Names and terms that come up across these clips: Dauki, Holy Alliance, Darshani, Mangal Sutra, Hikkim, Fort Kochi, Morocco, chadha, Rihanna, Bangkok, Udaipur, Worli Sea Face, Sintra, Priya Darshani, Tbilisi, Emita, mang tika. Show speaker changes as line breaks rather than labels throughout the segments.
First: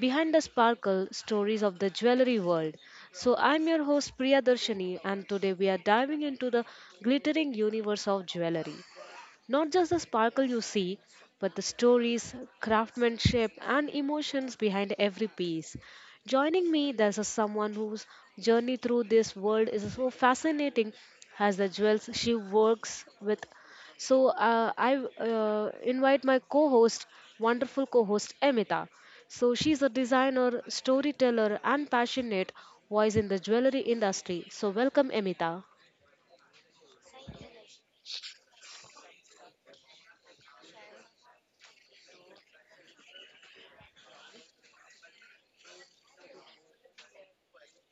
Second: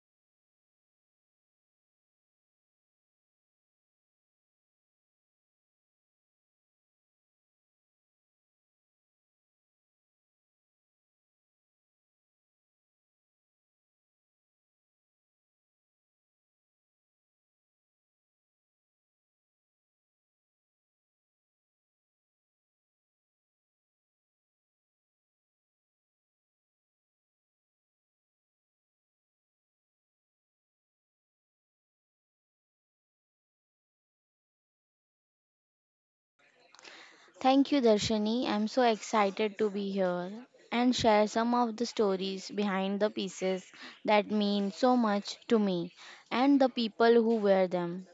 behind the sparkle stories of the jewelry world. I'm your host Priya Darshani, and today we are diving into the glittering universe of jewelry. Not just the sparkle you see, but the stories, craftsmanship, and emotions behind every piece. Joining me, there's a someone whose journey through this world is so fascinating as the jewels she works with. I invite my wonderful co-host Emita. So she's a designer, storyteller, and passionate voice in the jewelry industry. So welcome, Emita.
Thank you, Darshani. I'm so excited to be here and share some of the stories behind the pieces that mean so much to me and the people who wear them.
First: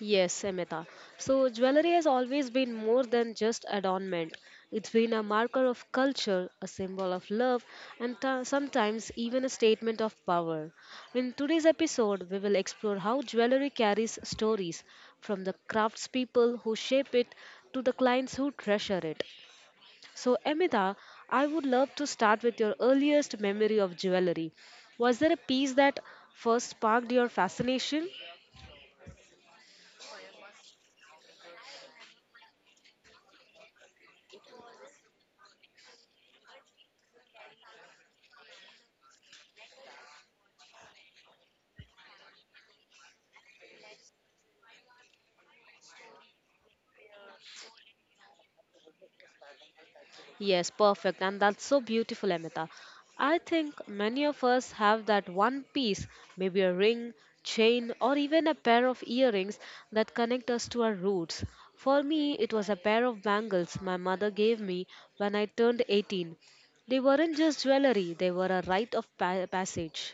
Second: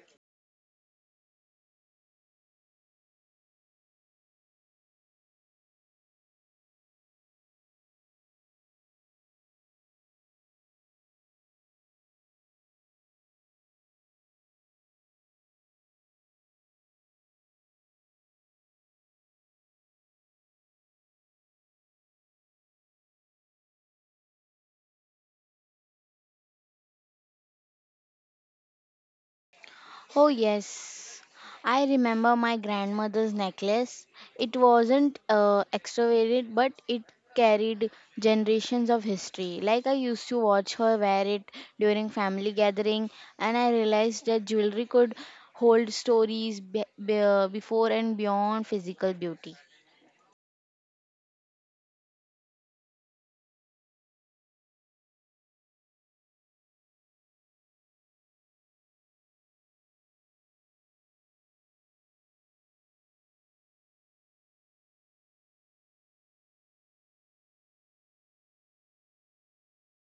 Yes, Amita. So, jewelry has always been more than just adornment. It's been a marker of culture, a symbol of love, and sometimes even a statement of power. In today's episode, we will explore how jewelry carries stories from the craftspeople who shape it to the clients who treasure it. So, Amita, I would love to start with your earliest memory of jewelry. Was there a piece that first sparked your fascination?
Oh, yes. I remember my grandmother's necklace. It wasn't extravagant, but it carried generations of history. Like, I used to watch her wear it during family gathering, and I realized that jewelry could hold stories before and beyond physical beauty.
Yes, perfect. And that's so beautiful, Amita. I think many of us have that one piece, maybe a ring, chain, or even a pair of earrings that connect us to our roots. For me, it was a pair of bangles my mother gave me when I turned 18. They weren't just jewelry, they were a rite of passage.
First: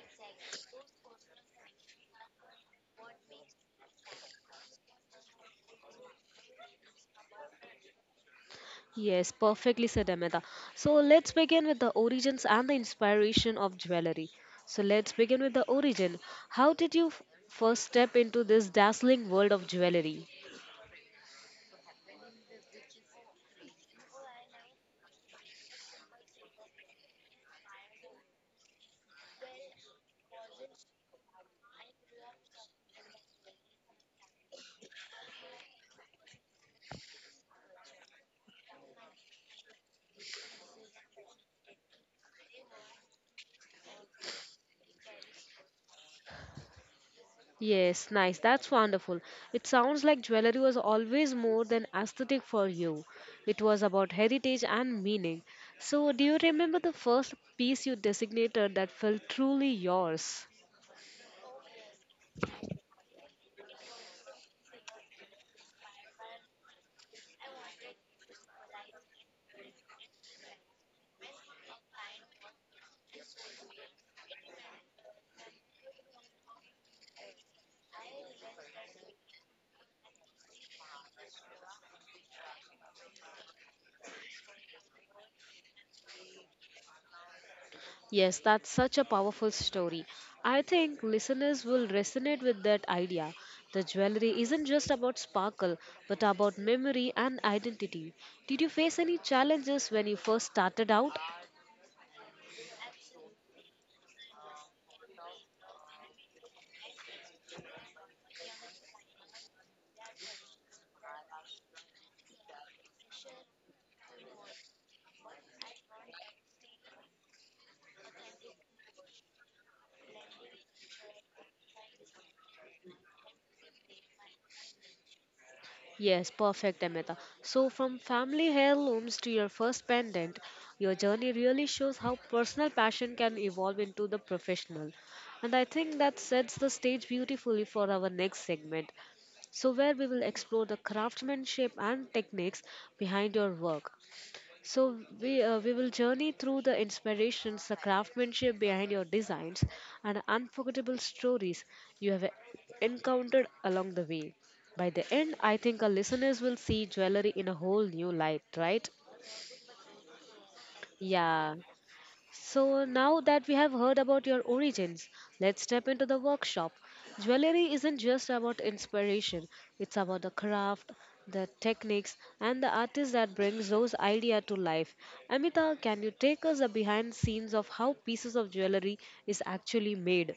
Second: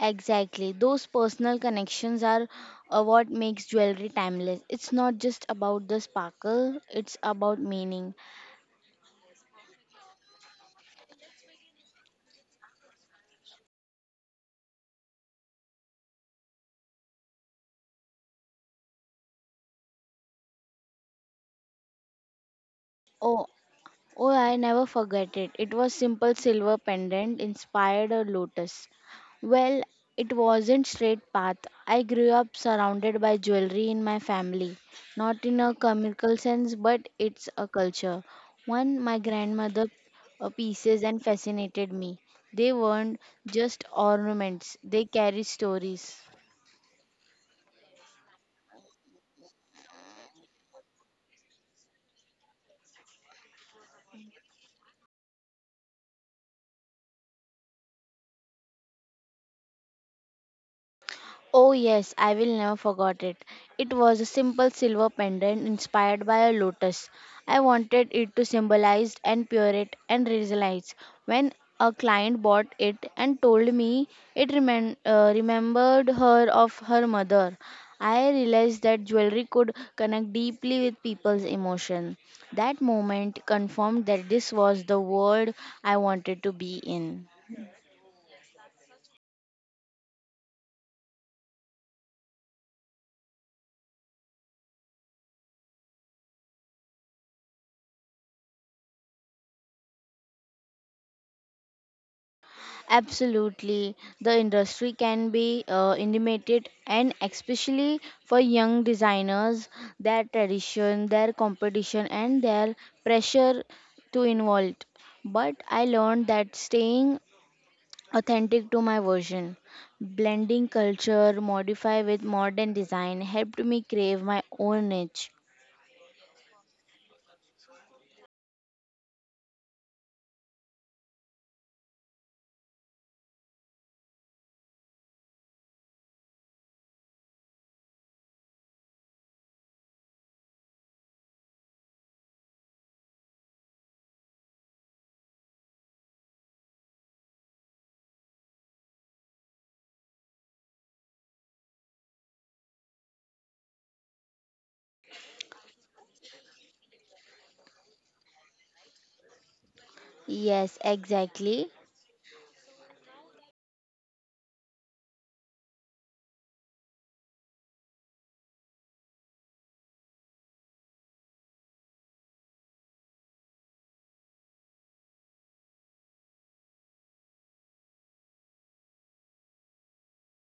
Exactly. Those personal connections are what makes jewelry timeless. It's not just about the sparkle, it's about meaning.
Yes, perfectly said Amita. So let's begin with the origins and the inspiration of jewelry. So let's begin with the origin. How did you first step into this dazzling world of jewelry?
Oh, Oh, I never forget it. It was simple silver pendant inspired a lotus. Well, it wasn't straight path. I grew up surrounded by jewelry in my family, not in a chemical sense, but it's a culture. One, my grandmother pieces and fascinated me. They weren't just ornaments; they carry stories.
Yes, nice. That's wonderful. It sounds like jewelry was always more than aesthetic for you. It was about heritage and meaning. So, do you remember the first piece you designated that felt truly yours?
Oh yes, I will never forget it. It was a simple silver pendant inspired by a lotus. I wanted it to symbolize and purity and resilience. When a client bought it and told me it remembered her of her mother, I realized that jewelry could connect deeply with people's emotion. That moment confirmed that this was the world I wanted to be in.
Yes, that's such a powerful story. I think listeners will resonate with that idea. The jewelry isn't just about sparkle, but about memory and identity. Did you face any challenges when you first started out?
Absolutely. The industry can be intimidated and especially for young designers, their tradition, their competition and their pressure to involve. But I learned that staying authentic to my version, blending culture, modify with modern design helped me crave my own niche.
Yes, perfect, Amita. So, from family heirlooms to your first pendant, your journey really shows how personal passion can evolve into the professional. And I think that sets the stage beautifully for our next segment. So, where we will explore the craftsmanship and techniques behind your work. So, we will journey through the inspirations, the craftsmanship behind your designs, and unforgettable stories you have encountered along the way. By the end, I think our listeners will see jewelry in a whole new light, right?
Yes,
Yeah.
exactly.
So, now that we have heard about your origins, let's step into the workshop. Jewelry isn't just about inspiration, it's about the craft, the techniques, and the artist that brings those ideas to life. Amita, can you take us a behind scenes of how pieces of jewelry is actually made?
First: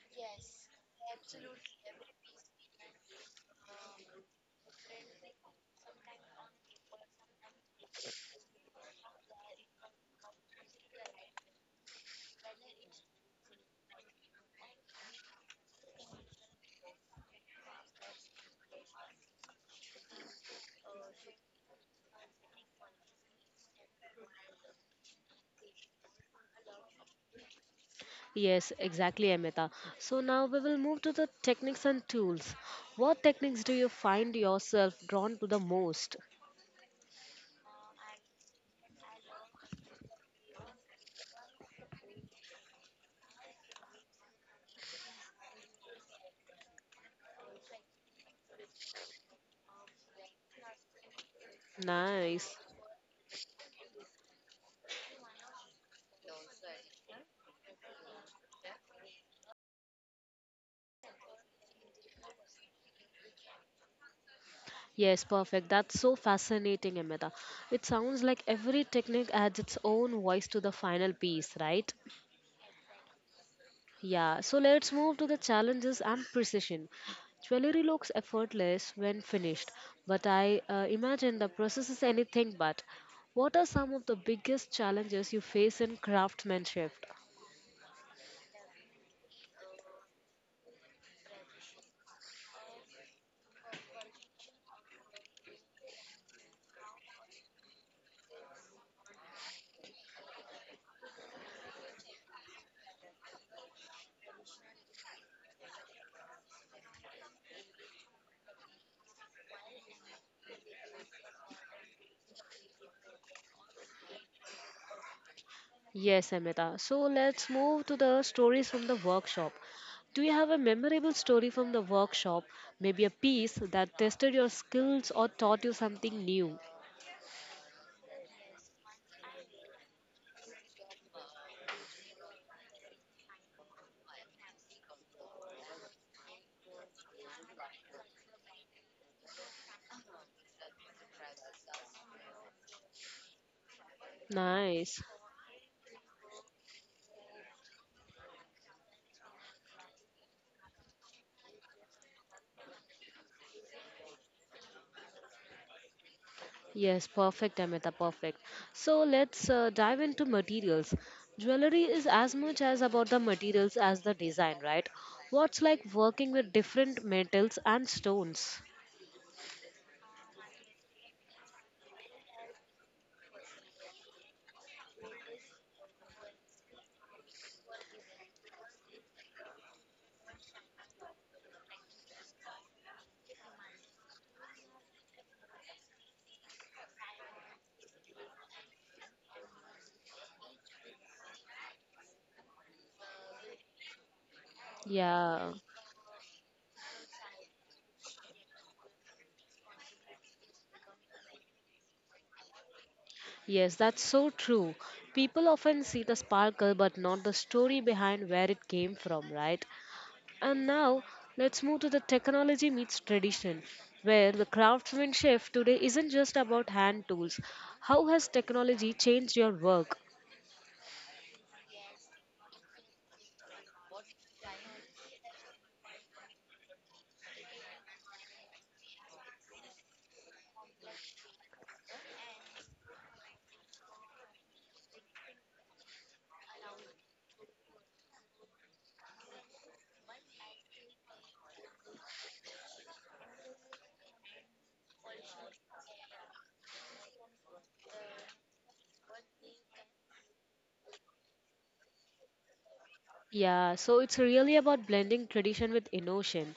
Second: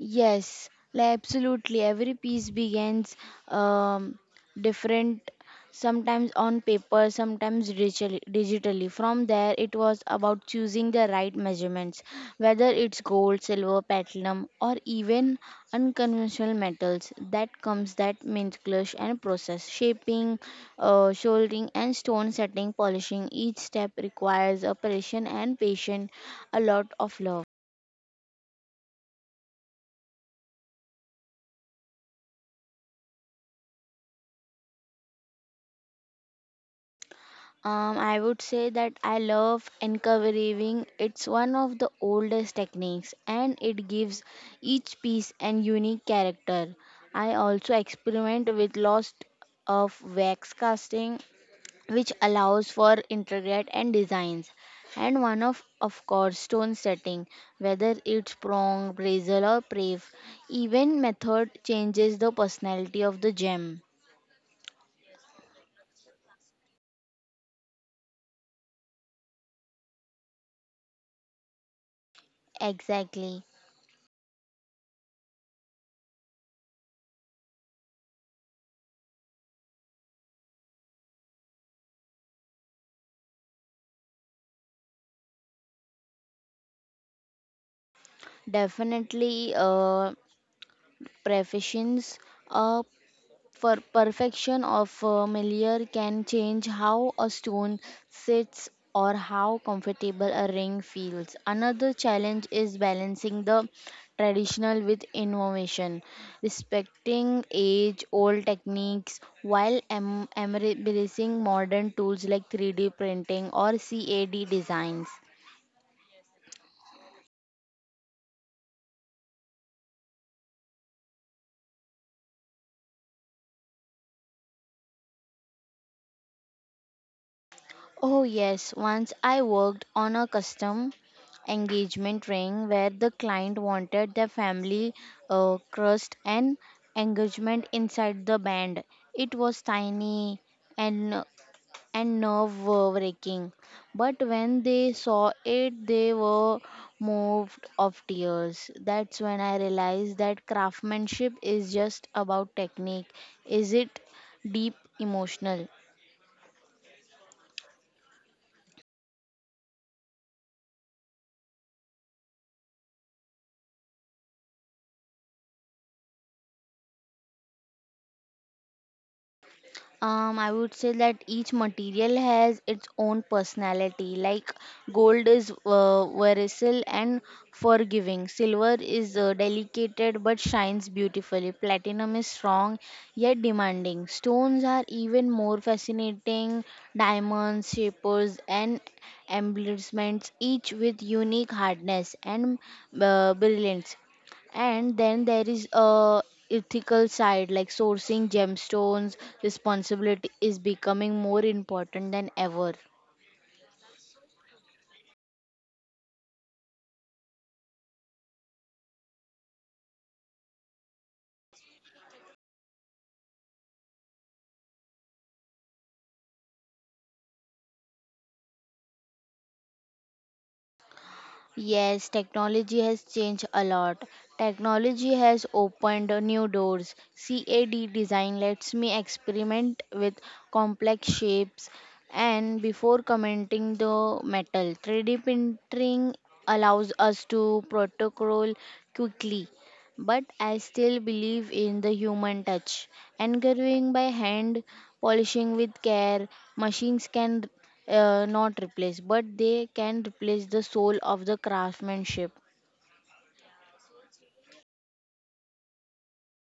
Yes, like absolutely. Every piece begins um, different, sometimes on paper, sometimes digitally. From there, it was about choosing the right measurements, whether it's gold, silver, platinum, or even unconventional metals. That comes that minutious and process, shaping, soldering, and stone setting, polishing. Each step requires a precision and patience, a lot of love.
Yes, exactly, Amita. So now we will move to the techniques and tools. What techniques do you find yourself drawn to the most?
I would say that I love encouraging. It's one of the oldest techniques and it gives each piece an unique character. I also experiment with lost of wax casting, which
Nice.
allows for intricate and designs, and one of course stone setting, whether it's prong brazil or prave, even method changes the personality of the gem.
Yes, perfect. That's so fascinating, Amita. It sounds like every technique adds its own voice to the final piece, right?
Exactly.
Yeah, so let's move to the challenges and precision. Jewelry looks effortless when finished, but I imagine the process is anything but. What are some of the biggest challenges you face in craftsmanship?
Definitely prefations, a perfection of familiar can change how a stone sits or how comfortable a ring feels. Another challenge is balancing the traditional with innovation, respecting age old techniques while embracing modern tools like 3D printing or CAD designs.
Yes, Amita. So let's move to the stories from the workshop. Do you have a memorable story from the workshop? Maybe a piece that tested your skills or taught you something new?
Oh, yes. Once I worked on a custom engagement ring where the client wanted their family crest and engagement inside the band. It was tiny and nerve-wracking, but when they
Nice.
saw it, they were moved of tears. That's when I realized that craftsmanship is just about technique. Is it deep emotional?
Yes, perfect, Amita, perfect. So let's dive into materials. Jewelry is as much as about the materials as the design, right? What's like working with different metals and stones?
I would say that each material has its own personality. Like, gold is versatile and forgiving. Silver is delicate but shines beautifully. Platinum is strong yet demanding. Stones are even more fascinating. Diamonds, shapers, and embellishments, each with unique hardness and brilliance. And then there
Yeah.
is a ethical side, like sourcing gemstones responsibility is becoming more important than ever.
Yes, that's so true. People often see the sparkle but not the story behind where it came from, right? And now let's move to the technology meets tradition, where the craftsmanship today isn't just about hand tools. How has technology changed your work?
Yes, technology has changed a lot. Technology has opened new doors. CAD design lets me experiment with complex shapes and before commenting the metal. 3D printing allows us to protocol quickly, but I still believe in the human touch. Engraving by hand, polishing with care, machines can not replace, but they can replace the soul of the craftsmanship.
Yeah, so it's really about blending tradition with innovation.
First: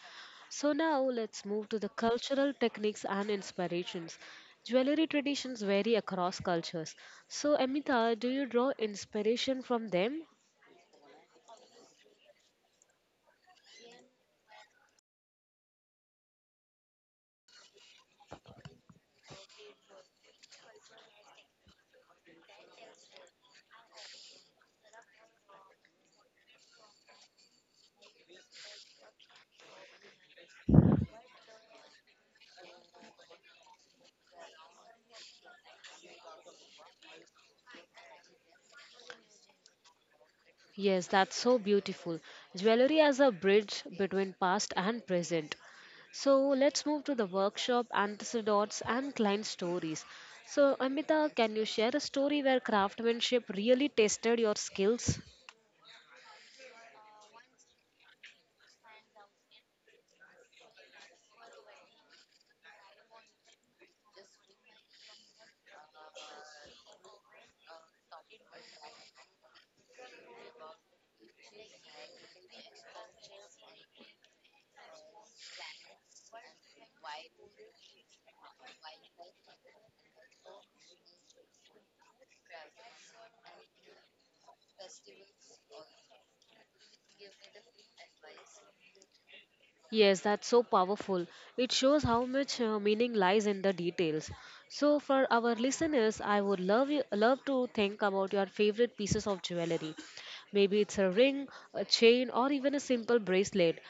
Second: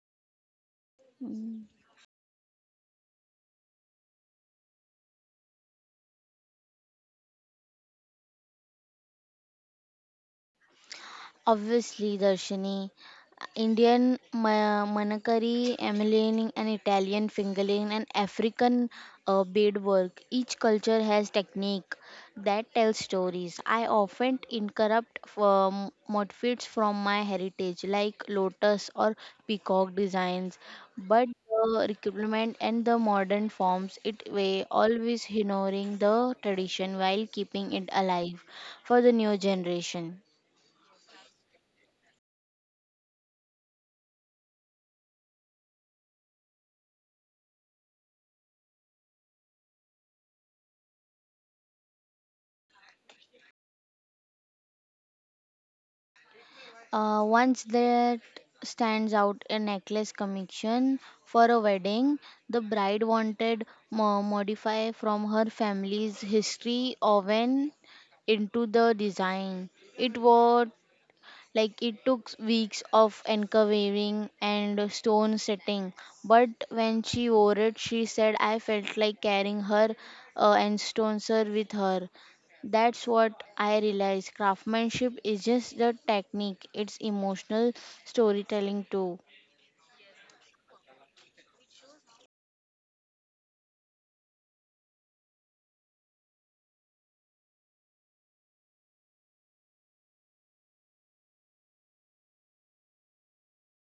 So now let's move to the cultural techniques and inspirations. Jewelry traditions vary across cultures. So, Amita, do you draw inspiration from them?
Obviously, Darshini, Indian manakari, Emilian, and Italian fingerling, and African beadwork. Each culture has technique that tells stories. I often incorrupt motifs from my heritage, like lotus or peacock designs, but the requirement and the modern forms it way always honoring the tradition while keeping it alive for the new generation.
Yes, that's so beautiful. Jewelry as a bridge between past and present. So let's move to the workshop, anecdotes, and client stories. So, Amita, can you share a story where craftsmanship really tested your skills?
Once that stands out a necklace connection for a wedding. The bride wanted modify from her family's history oven into the design. It was like it took weeks of uncovering and stone setting, but when she wore it, she said, "I felt like carrying her and stones her with her." That's what I realized. Craftsmanship is just the technique; it's emotional storytelling too.
Yes, that's so powerful. It shows how much meaning lies in the details. So, for our listeners, I would love to think about your favorite pieces of jewelry. Maybe it's a ring, a chain, or even a simple bracelet.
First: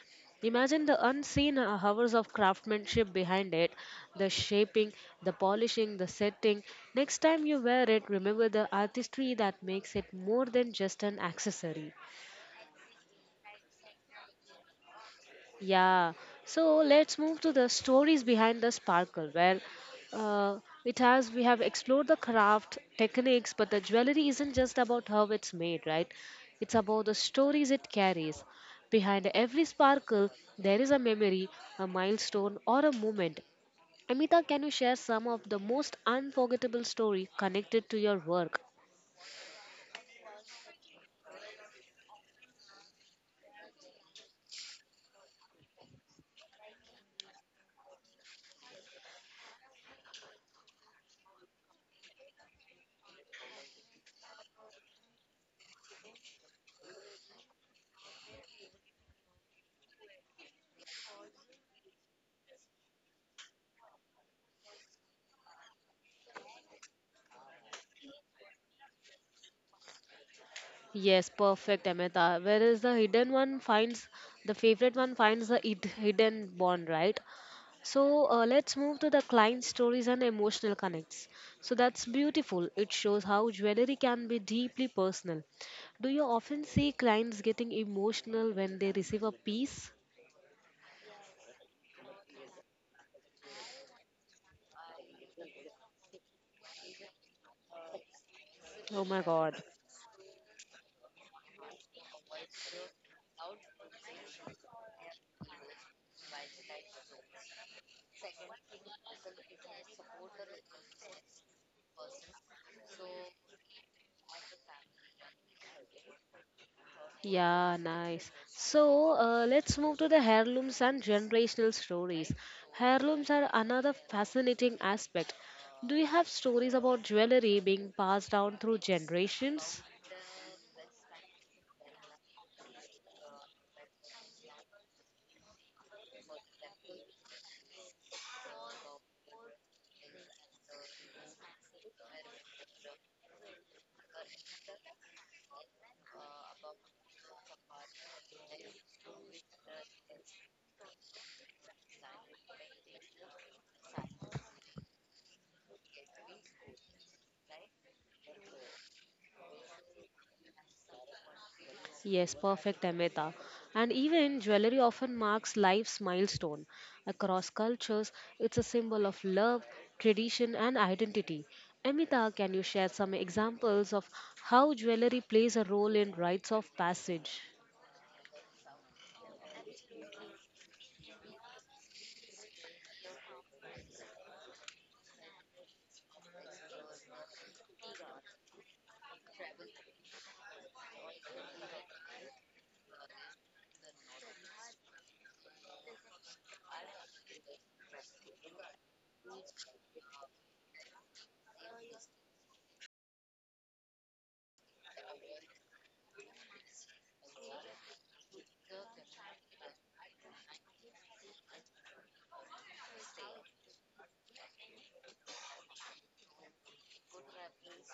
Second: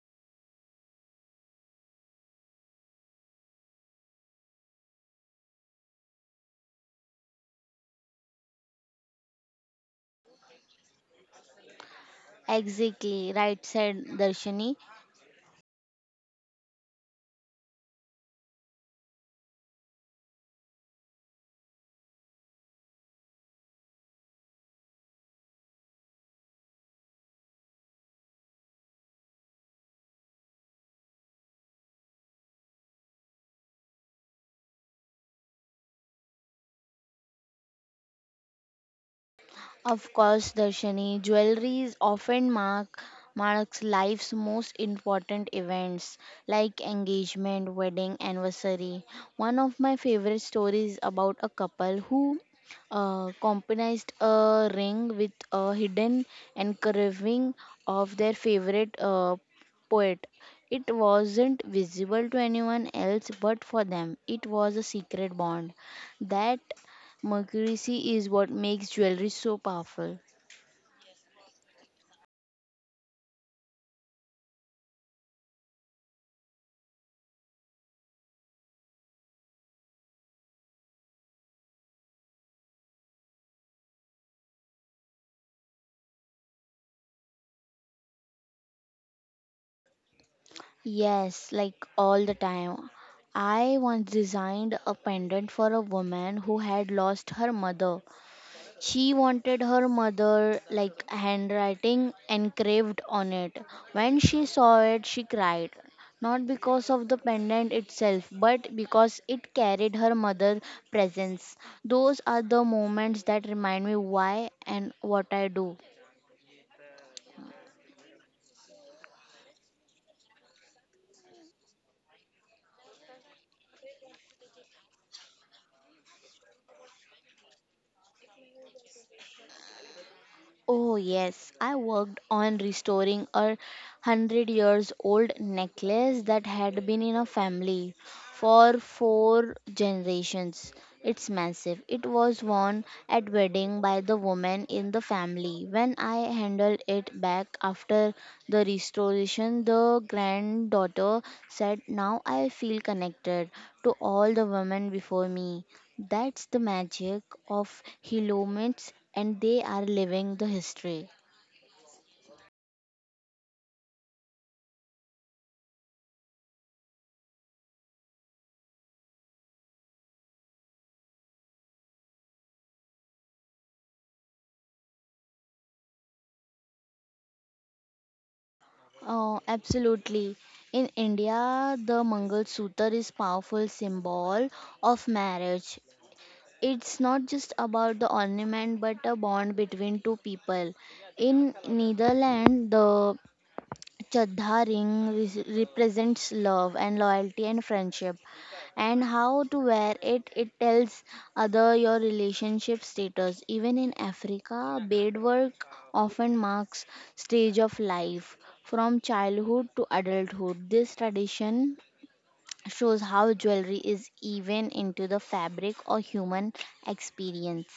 Imagine the unseen hours of craftsmanship behind it, the shaping, the polishing, the setting. Next time you wear it, remember the artistry that makes it more than just an accessory.
Exactly, right said Darshani.
Yeah, so let's move to the stories behind the sparkle, where uh, it has we have explored the craft techniques, but the jewelry isn't just about how it's made, right? It's about the stories it carries. Behind every sparkle, there is a memory, a milestone, or a moment. Amita, can you share some of the most unforgettable story connected to your work?
Of course, Darshani, jewelry is often marks life's most important events like engagement, wedding, anniversary. One of my favorite stories about a couple who compromised a ring with a hidden engraving of their favorite poet. It wasn't visible to anyone else, but for them, it was a secret bond that Mercury is what makes jewelry so powerful.
Yes, perfect, Amita. Whereas the hidden one finds the favorite one finds the hidden bond, right? So let's move to the client stories and emotional connects. So that's beautiful. It shows how jewelry can be deeply personal. Do you often see clients getting emotional when they receive a piece?
Yes, like all the time. I once designed a pendant for a woman who had lost her mother.
Oh my
She
god.
wanted her mother like handwriting engraved on it. When she saw it, she cried. Not because of the pendant itself, but because it carried her mother's presence. Those are the moments that remind me why and what I do.
Yeah, nice. So let's move to the heirlooms and generational stories. Heirlooms are another fascinating aspect. Do you have stories about jewelry being passed down through generations?
Oh, yes, I worked on restoring a hundred years old necklace that had been in a family for four generations. It's massive. It was worn at wedding by the woman in the family. When I handed it back after the restoration, the granddaughter said, "Now I feel connected to all the women before me." That's the magic of helmets, and they are living the history.
Yes, perfect, Amita. And even jewelry often marks life's milestone. Across cultures, it's a symbol of love, tradition, and identity. Amita, can you share some examples of how jewelry plays a role in rites of passage?
Oh, absolutely. In India, the Mangal Sutra is powerful symbol of marriage. It's not just about the ornament but a bond between two people. In Netherlands, the chadha ring represents love and loyalty and friendship, and how to wear it, it tells other your relationship status. Even in Africa, beadwork often marks stage of life from childhood to adulthood. This tradition shows how jewelry is even into the fabric or human experience.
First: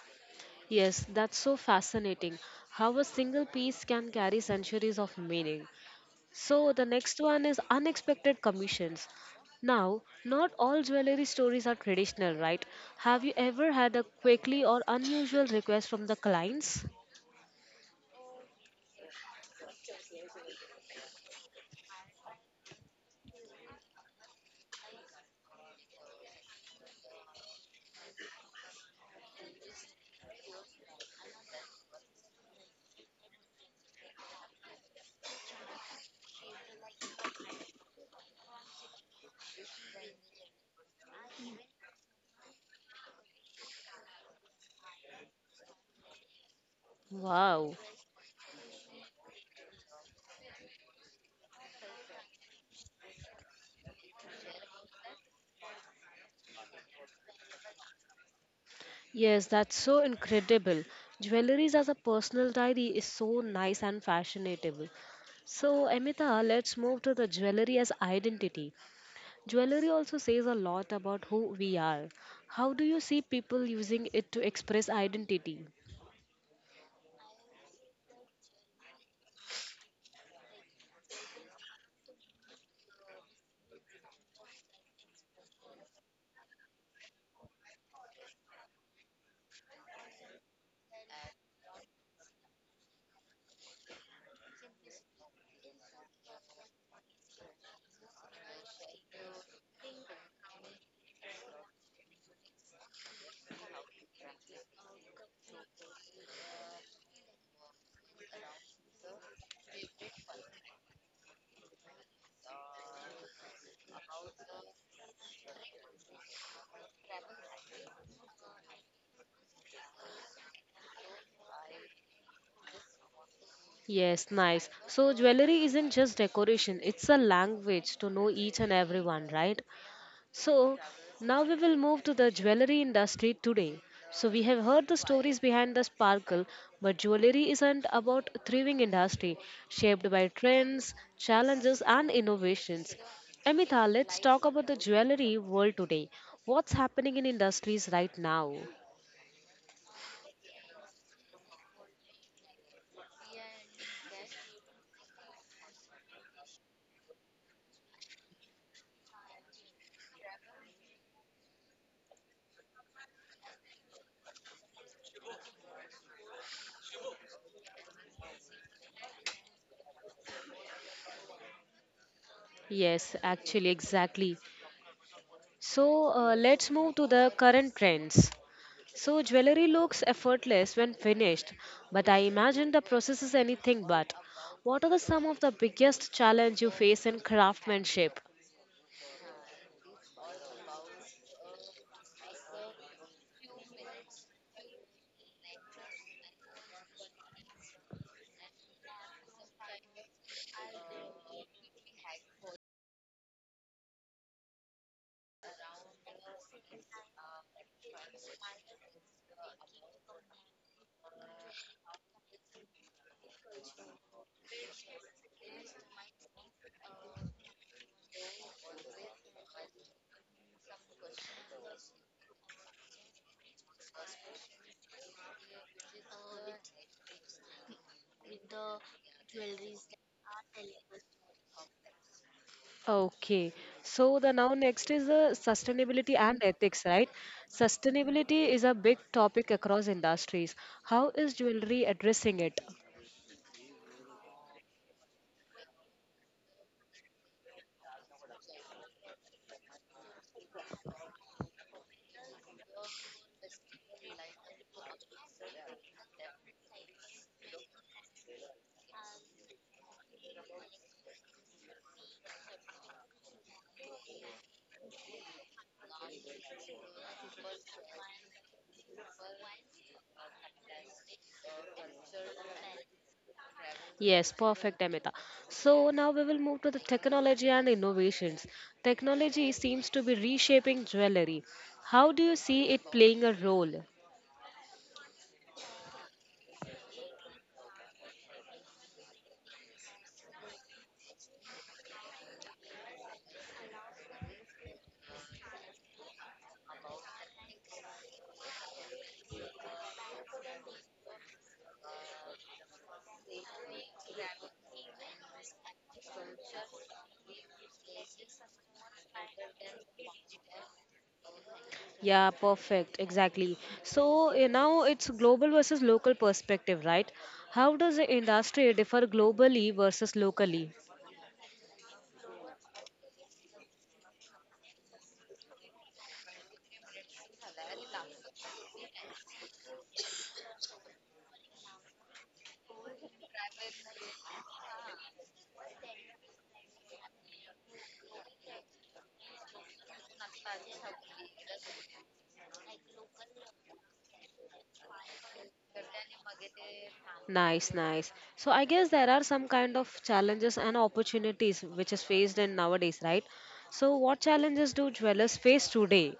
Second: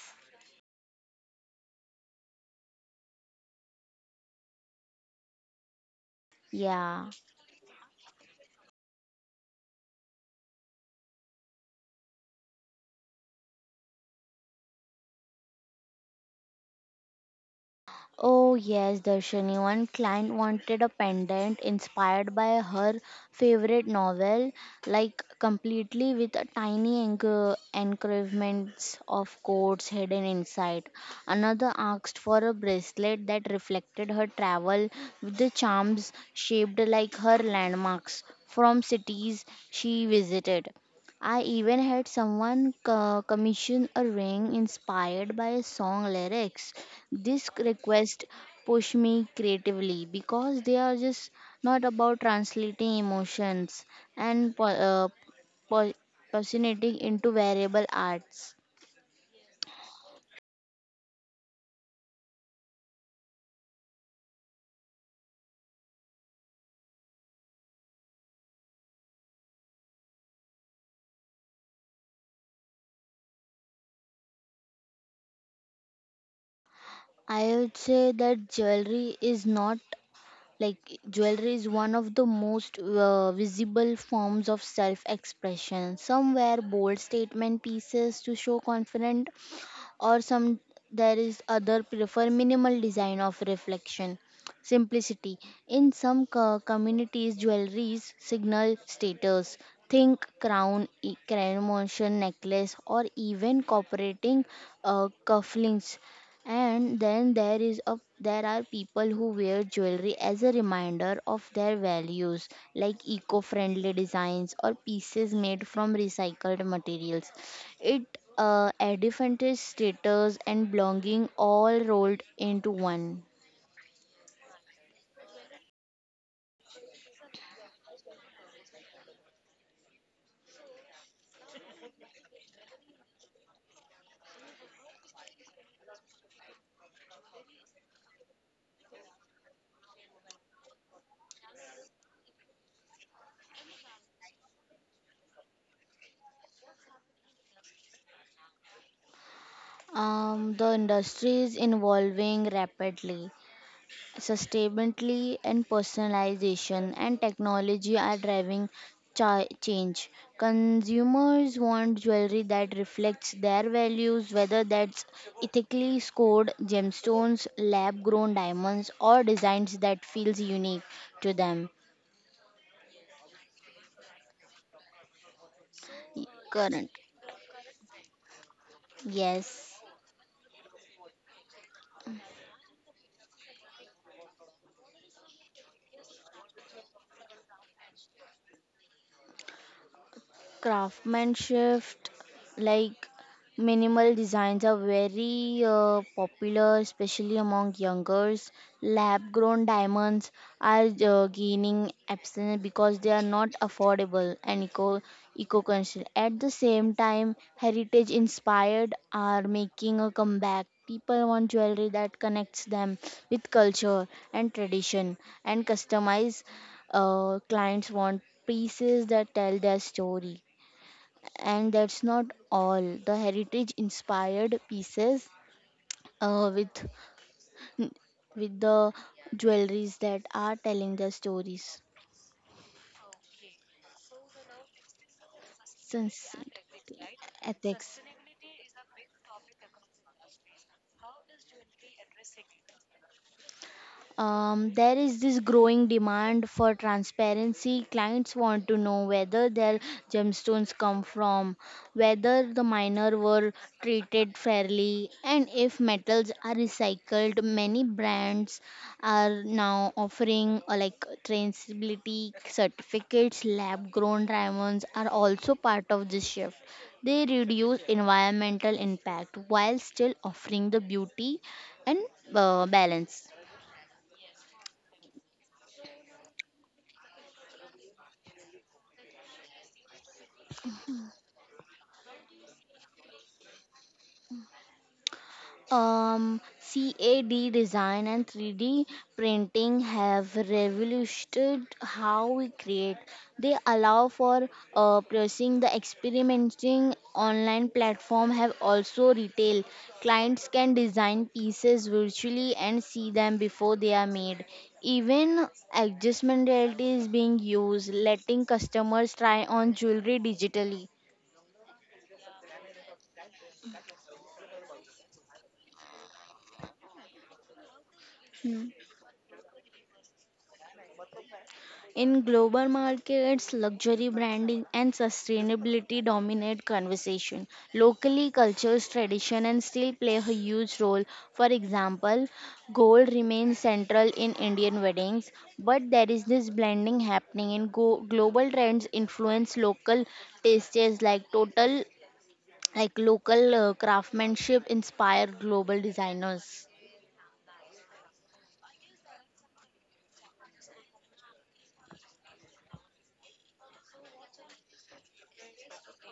Yes, that's so fascinating. How a single piece can carry centuries of meaning. So the
Yeah.
next one is unexpected commissions. Now, not all jewelry stories are traditional, right? Have you ever had a quickly or unusual request from the clients?
Oh yes, Darshini. One client wanted a pendant inspired by her favorite novel, like completely with a tiny engravements of quotes hidden inside. Another asked for a bracelet that reflected her travel with the charms shaped like her landmarks from cities she visited. I even had someone commission a ring inspired by song lyrics. This
Wow.
request pushed me creatively because they are just not about translating emotions and po- personating into variable arts.
Yes, that's so incredible. Jewelries as a personal diary is so nice and fashionable. So, Amita, let's move to the jewelry as identity. Jewelry also says a lot about who we are. How do you see people using it to express identity?
I would say that jewelry is not like jewelry is one of the most visible forms of self expression. Some wear bold statement pieces to show confidence, or some, there is other prefer minimal design of reflection simplicity. In some communities, jewelries signal status, think crown motion necklace or even cooperating cufflinks. And then there is a there are people who wear jewelry as a reminder of their values like eco-friendly designs or pieces made from recycled materials. It identifies status and belonging all rolled into one.
Yes, nice. So jewelry isn't just decoration, it's a language to know each and everyone, right? So now we will move to the jewelry industry today. So we have heard the stories behind the sparkle, but jewelry isn't about a thriving industry shaped by trends, challenges and innovations. Amita, let's talk about the jewelry world today. What's happening in industries right now?
The industry is evolving rapidly. Sustainability and personalization and technology are driving change. Consumers want jewelry that reflects their values, whether that's ethically scored gemstones, lab grown diamonds, or designs that feels unique to them.
Yes, actually, exactly. So let's
Current.
move to the current trends. So,
Yes.
jewelry looks effortless when finished, but I imagine the process is anything but. What are some of the biggest challenge you face in craftsmanship?
Craftsmanship, like, minimal designs are very popular especially among youngers. Lab grown diamonds are gaining absence because they are not affordable and eco conscious. At the same time, heritage inspired are making a comeback. People want jewelry that connects them with culture and tradition. And customize, clients want pieces that tell their story. And that's not all. The heritage inspired pieces uh, with with the jewelries that are telling the stories.
Okay, so the now next is the sustainability and
Sunset
ethics, right?
ethics.
Sustainability is a big topic across industries. How is jewelry addressing it?
There is this growing demand for transparency. Clients want to know whether their gemstones come from, whether the miner were treated fairly, and if metals are recycled. Many brands are now offering like traceability certificates. Lab-grown diamonds are also part of this shift. They reduce environmental impact while still offering the beauty and balance.
Yes, perfect, Amita. So now we will move to the technology and innovations. Technology seems to be reshaping jewelry. How do you see it playing a role?
Um, CAD design and 3D printing have revolutionized how we create. They allow for processing the experimenting online platform have also retail. Clients can design pieces virtually and see them before they are made. Even adjustment reality is being used, letting customers try on jewelry digitally.
Yeah, perfect. Exactly. So now it's global versus local perspective, right? How does the industry differ globally versus locally?
In global markets, luxury branding and sustainability dominate conversation. Locally, cultures, tradition, and still play a huge role. For example, gold remains central in Indian weddings, but there is this blending happening in global trends influence local tastes, like total like local craftsmanship inspire global designers.
Nice, nice. So I guess there are some kind of challenges and opportunities which is faced in nowadays, right? So what challenges do dwellers face today?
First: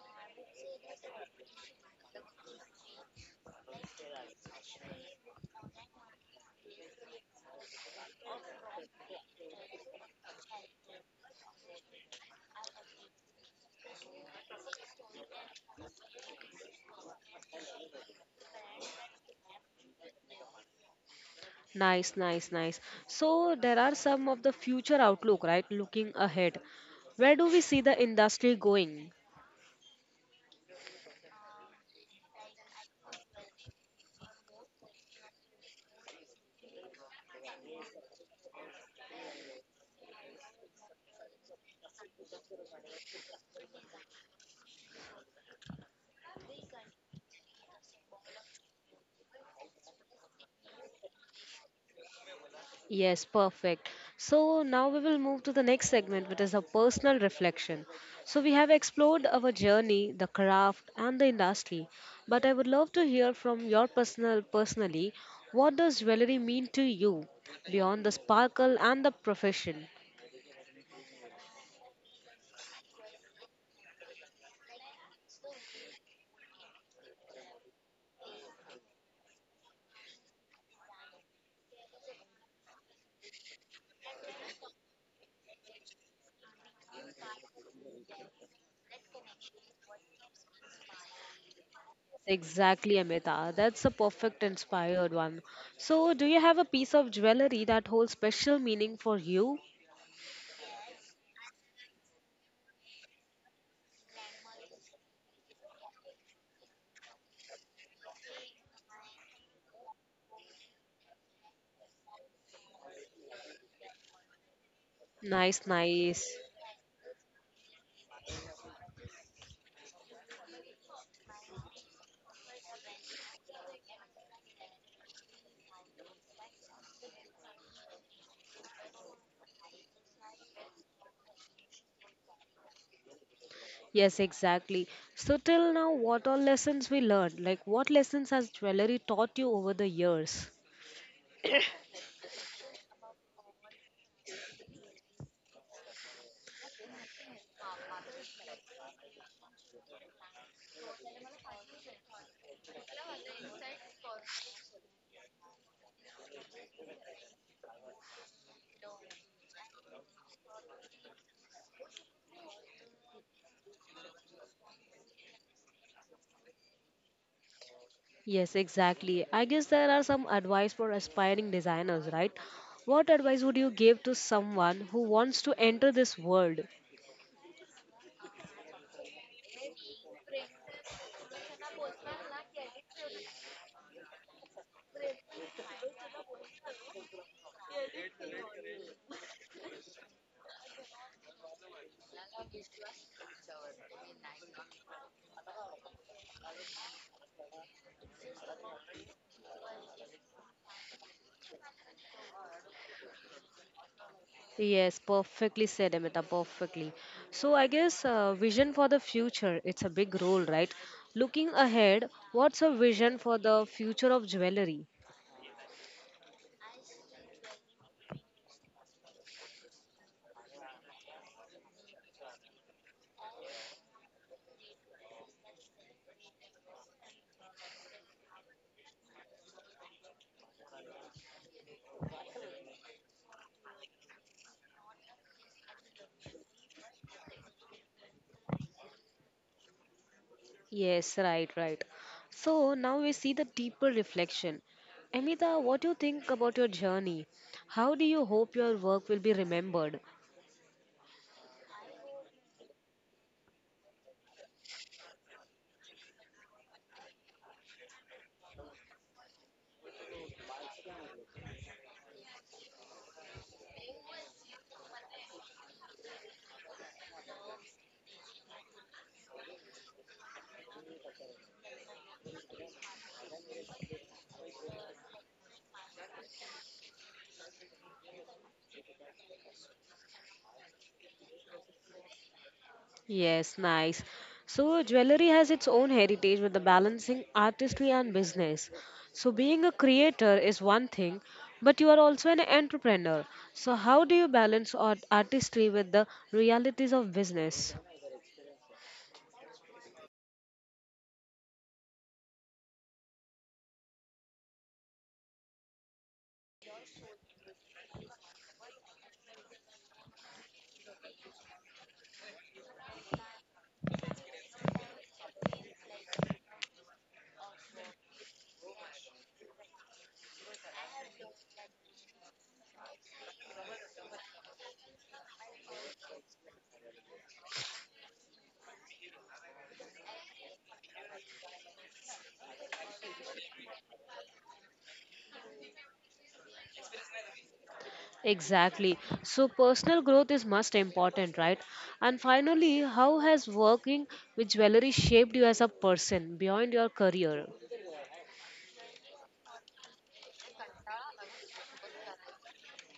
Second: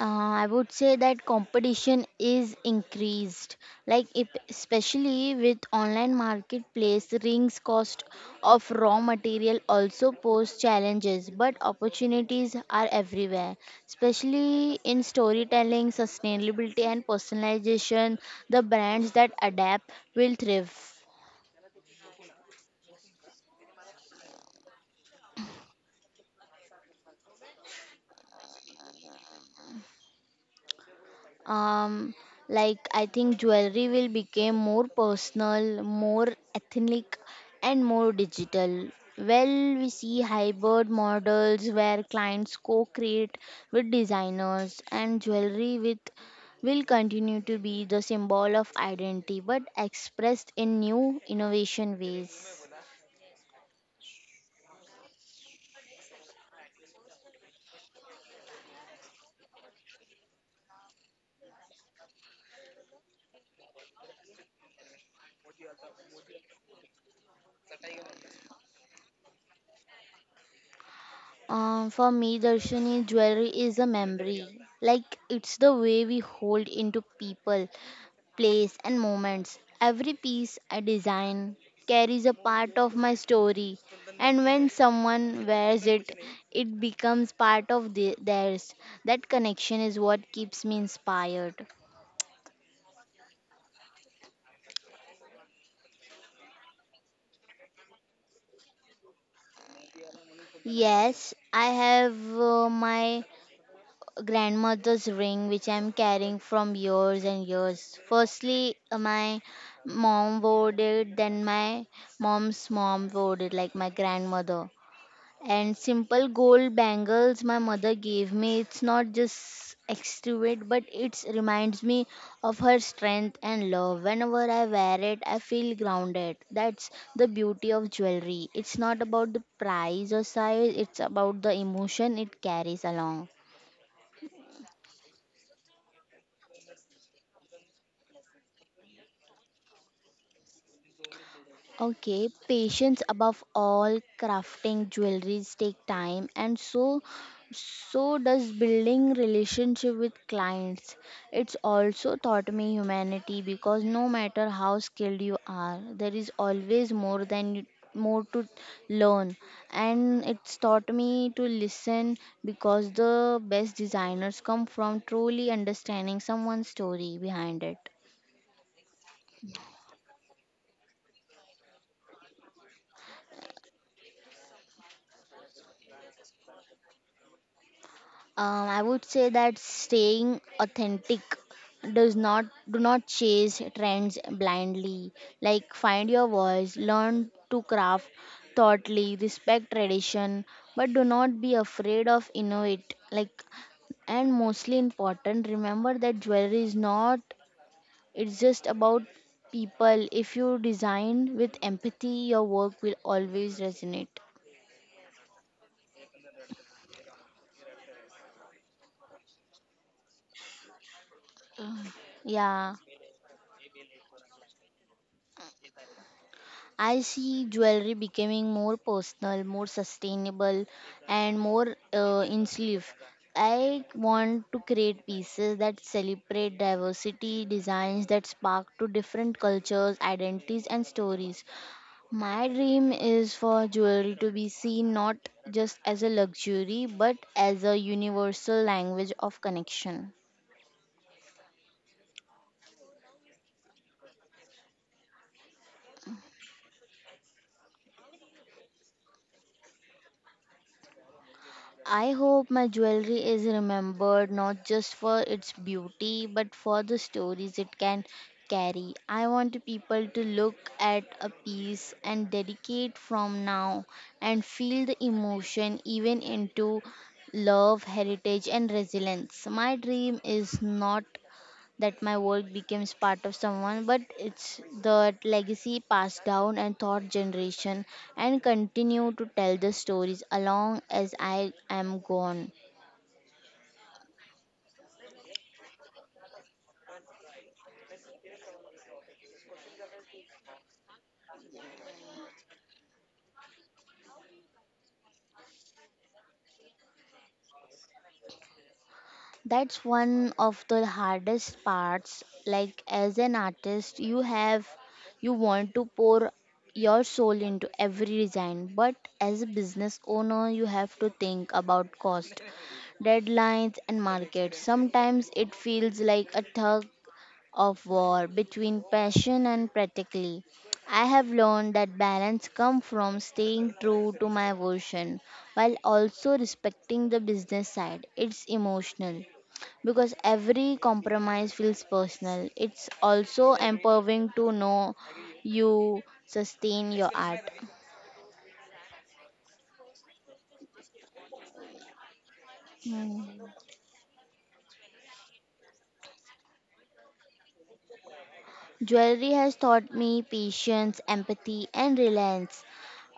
I would say that competition is increased, like if, especially with online marketplace, rings cost of raw material also pose challenges, but opportunities are everywhere, especially in storytelling, sustainability, and personalization. The brands that adapt will thrive.
Nice, nice, nice. So there are some of the future outlook, right? Looking ahead. Where do we see the industry going?
Um, like, I think jewelry will become more personal, more ethnic, and more digital. Well, we see hybrid models where clients co-create with designers, and jewelry with will continue to be the symbol of identity but expressed in new innovation ways.
Yes, perfect. So now we will move to the next segment, which is a personal reflection. So we have explored our journey, the craft, and the industry, but I would love to hear from your personal personally. What does jewelry mean to you beyond the sparkle and the profession?
Um, for me, Darshini, jewelry is a memory. Like, it's the way we hold into people. Place, and moments. Every piece I design carries a part of my story, and when someone wears it, it becomes part of theirs. That connection is what keeps me inspired.
Exactly, Amita. That's a perfect inspired one. So, do you have a piece of jewelry that holds special meaning for you?
Yes, I have my grandmother's ring which I'm carrying from years and years. Firstly, my mom wore it, then my mom's mom wore it, like my grandmother. And
Nice,
simple
nice.
gold bangles my mother gave me. It's not just extravagant, but it reminds me of her strength and love. Whenever I wear it, I feel grounded. That's the beauty of jewelry. It's not about the price or size, it's about the emotion it carries along.
Yes, exactly. So till now, what all lessons we learned? Like what lessons has jewelry taught you over the years?
Okay, patience above all. Crafting jewelries take time, and so does building relationship with clients. It's also taught me humanity because no matter how skilled you are, there is always more than you, more to learn. And it's taught me to listen because the best designers come from truly understanding someone's story behind it.
Yes, exactly. I guess there are some advice for aspiring designers, right? What advice would you give to someone who wants to enter this world?
I would say that staying authentic does not do not chase trends blindly. Like find your voice, learn to craft thoughtly, respect tradition, but do not be afraid of innovate. Like and mostly important, remember that jewelry is not it's just about people. If you design with empathy, your work will always resonate.
Yes, perfectly said, Amita, perfectly. So I guess vision for the future, it's a big role, right? Looking ahead,
Yeah.
what's a vision for the future of jewelry?
I see jewelry becoming more personal, more sustainable, and more inclusive. I want to create pieces that celebrate diversity, designs that spark to different cultures, identities, and stories. My dream is for jewelry to be seen not just as a luxury but as a universal language of connection.
Yes, right, right. So now we see the deeper reflection. Amita, what do you think about your journey? How do you hope your work will be remembered?
I hope my jewelry is remembered not just for its beauty but for the stories it can carry. I want people to look at a piece and dedicate from now and feel the emotion even into love, heritage and resilience. My dream is not that my work becomes part of someone, but it's the legacy passed down and thought generation and continue to tell the stories along as I am gone.
Yes, nice. So jewelry has its own heritage with the balancing artistry and business. So being a creator is one thing, but you are also an entrepreneur. So how do you balance artistry with the realities of business?
That's one of the hardest parts. Like as an artist, you want to pour your soul into every design, but as a business owner, you have to think about cost deadlines and market. Sometimes it feels like a tug of war between passion and practically. I have learned that balance comes from staying true to my version while also respecting the business side. It's emotional because every compromise feels personal. It's also empowering to know you sustain your art.
Exactly. So personal growth is most important, right? And finally,
Hmm.
how has working with jewelry shaped you as a person beyond your career?
Jewelry has taught me patience, empathy, and reliance.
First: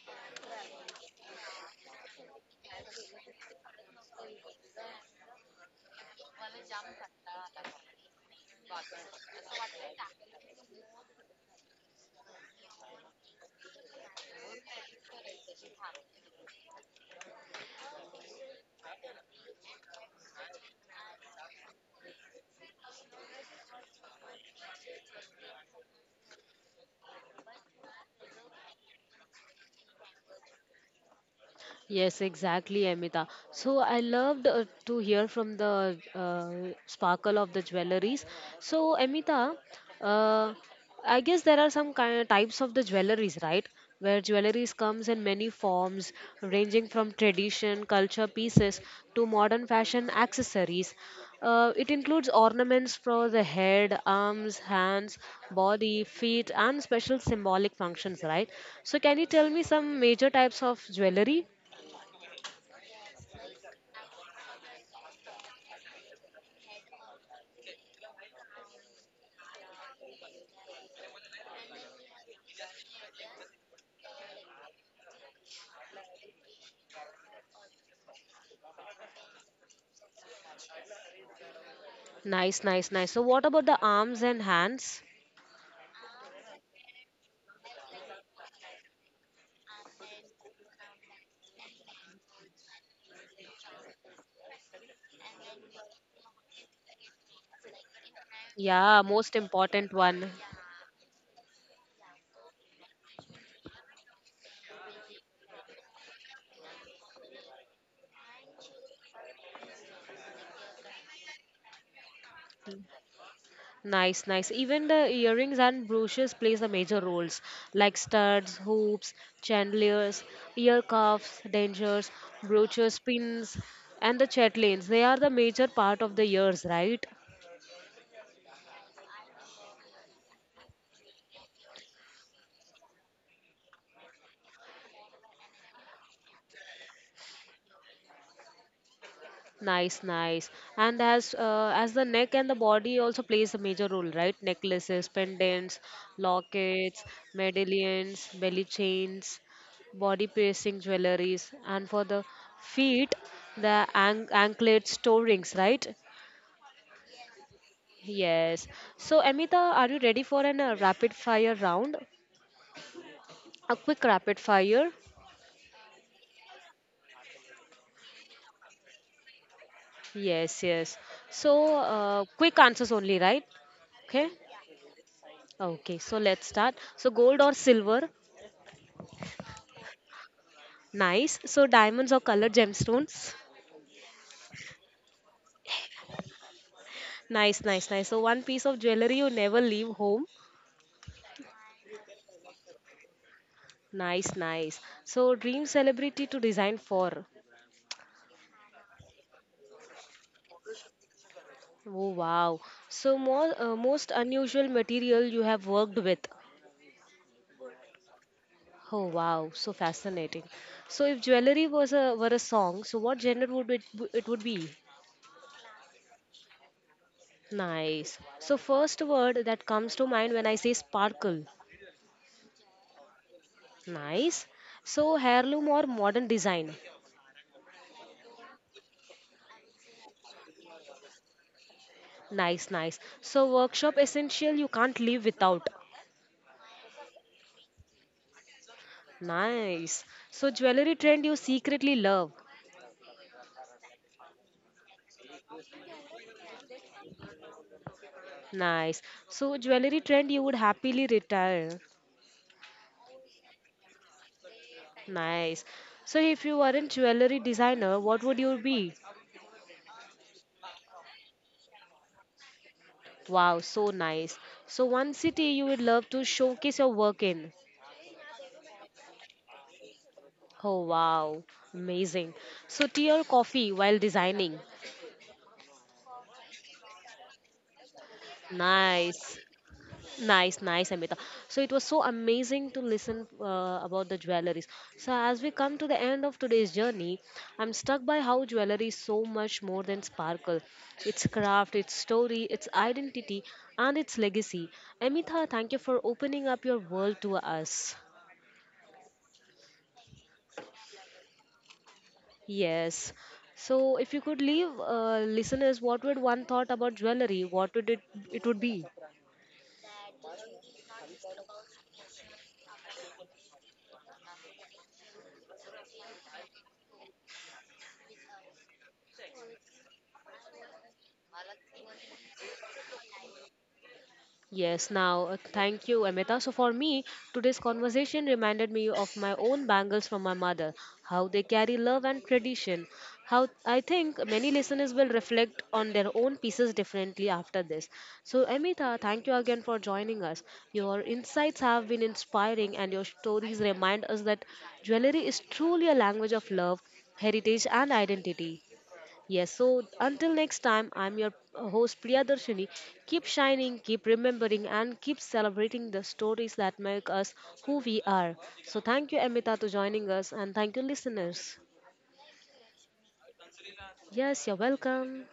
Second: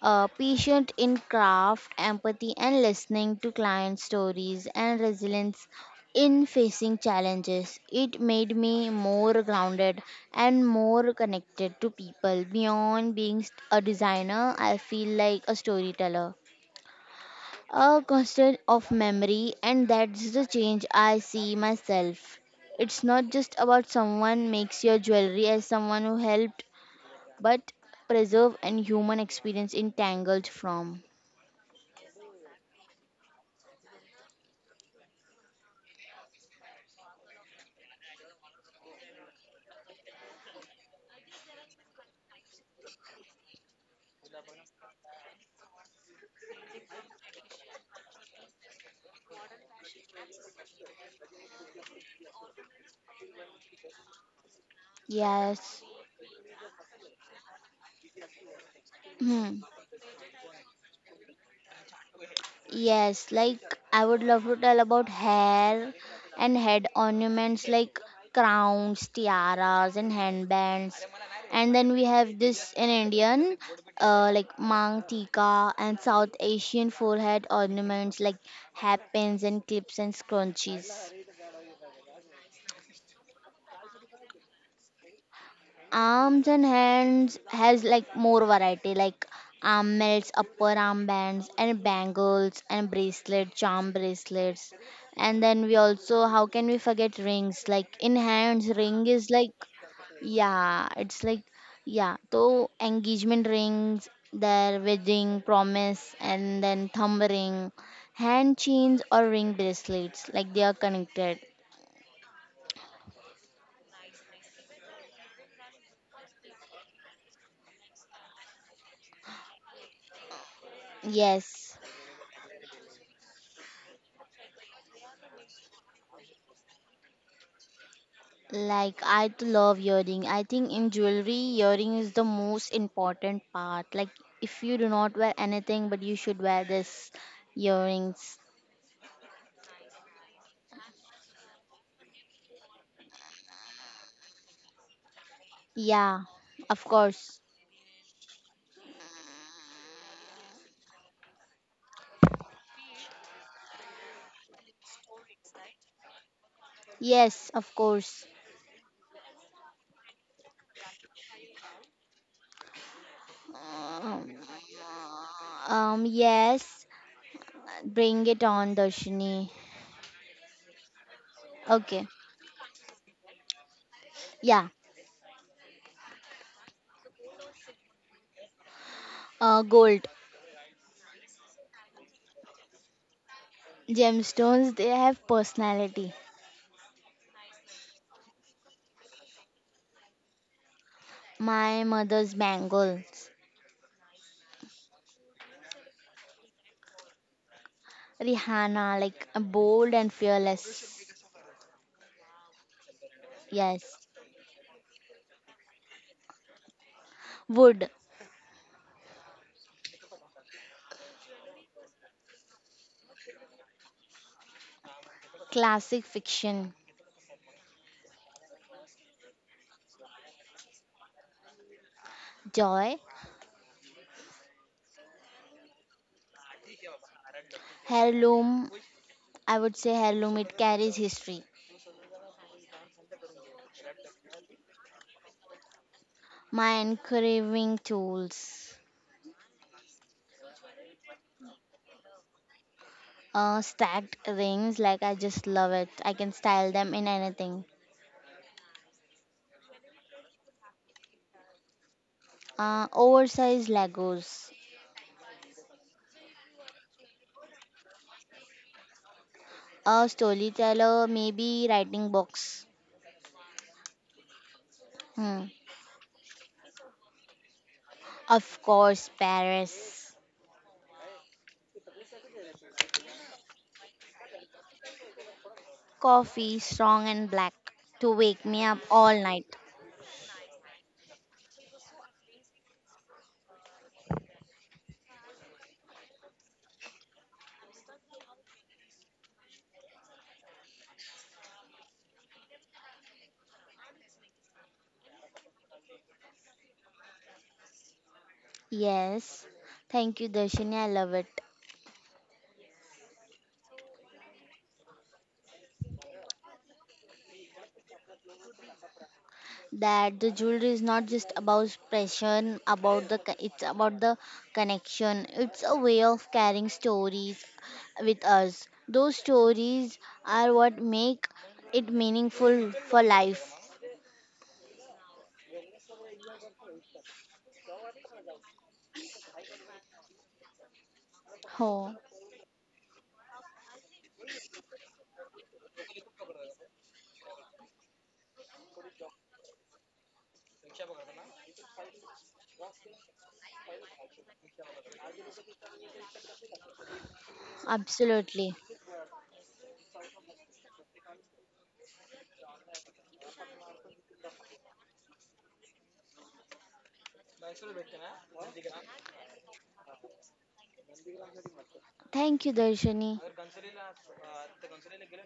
Patient in craft, empathy and listening to client stories, and resilience in facing challenges. It made me more grounded and more connected to people. Beyond being a designer, I feel like a storyteller, a constant of memory, and that's the change I see myself. It's not just about someone makes your jewelry as someone who helped, but preserve and human experience entangled from.
Yes, exactly, Amita. So I loved to hear from the sparkle of the jewelries. So Amita, uh, I guess there are some kind of types of the jewelries, right? Where jewelries comes in many forms, ranging from tradition, culture pieces to modern fashion accessories. It includes ornaments for the head, arms, hands, body,
Yes.
feet, and special symbolic functions, right? So, can you tell me
Hmm.
some major types of jewelry?
Yes, like I would love to tell about hair and head ornaments like crowns, tiaras, and handbands. And then we have this in Indian, like mang tika and South Asian forehead ornaments like hairpins and clips and scrunchies.
Nice, nice, nice. So, what about the arms and hands?
Arms and hands has like more variety like arm melts, upper armbands and bangles and bracelet, charm bracelets. And then we also how can we forget rings? Like in hands
Yeah,
ring is
most
like
important one.
yeah, it's like yeah, so engagement rings, their wedding promise and then thumb ring, hand chains or ring bracelets like they are connected.
Nice, nice. Even the earrings and brooches plays the major roles like studs, hoops, chandeliers, ear cuffs,
Yes.
dangers, brooches, pins, and the chatlins. They are the major part of the ears, right?
Like I love earring. I think in jewelry, earring is the most important part. Like if you do not wear anything, but you should wear this earrings.
Nice, nice. And as the neck and the body also plays a major role, right? Necklaces, pendants,
Yeah,
lockets,
of course.
medallions, belly chains, body piercing jewelries, and for the feet, the an anklets, toe rings, right?
Yes, of course.
Yes. So, Amita, are you ready for an rapid fire round? A quick
Um,
rapid fire.
yes. Bring it on, Darshini.
Yes, yes. So,
Okay.
quick answers only, right? Okay.
Yeah.
Okay, so let's start. So, gold or silver?
Gold.
Nice. So diamonds or colored gemstones?
Gemstones. They have personality.
Nice, nice, nice. So one piece of jewelry you never leave home.
My mother's bangles.
Nice, nice. So dream celebrity to design for.
Rihanna, like bold and fearless.
Oh wow. So more
Yes.
most unusual material you have worked with.
Wood.
Oh wow, so fascinating. So if jewelry was a were a song, so what genre would it it would be?
Classic fiction,
Nice. So first word that comes to mind when I say sparkle.
joy,
Nice. So heirloom or modern design?
heirloom. I would say heirloom. It carries history.
Nice, nice. So workshop essential you can't live without.
My engraving tools.
Nice. So jewelry trend you secretly love.
Stacked rings. Like I just love it. I can style them in anything.
Nice. So jewelry trend you would happily retire.
Oversized Legos.
Nice. So if you weren't jewelry designer, what would you be?
A storyteller, maybe writing box.
Wow, so nice. So one city
Hmm.
you would love to showcase your work in.
Of course, Paris.
Oh wow, amazing. So tea or coffee while designing.
Coffee, strong and black, to wake me up all
Nice.
night.
Nice, nice, Amita. So it was so amazing to listen about the jewelries. So as we come to the end of today's journey, I'm struck by how jewelry is so much more than sparkle. Its craft, its story, its identity, and its legacy. Amita, thank you for opening up your world to us.
Yes. Thank you, Darshini. I love it.
Yes. So if you could leave listeners, what would one thought about jewelry? What would it it would be?
That the jewelry is not just about passion about it's about the connection. It's a way of carrying stories with us. Those stories are what make it meaningful for life.
Yes, now thank you, Amita. So, for me, today's conversation reminded me of my own bangles from my mother, how they carry
Oh,
love and tradition. How I think many listeners will reflect on their own pieces differently after this. So, Amita, thank you again for joining us. Your insights have been inspiring, and your stories remind us that jewelry is truly a language of love, heritage, and identity.
absolutely.
Yes, so until next time, I'm your host Priyadarshini. Keep shining, keep remembering, and keep celebrating the stories that make us who we are. So, thank you, Amita, to joining us, and thank you, listeners.
Thank you, darshani.
Yes, you're welcome.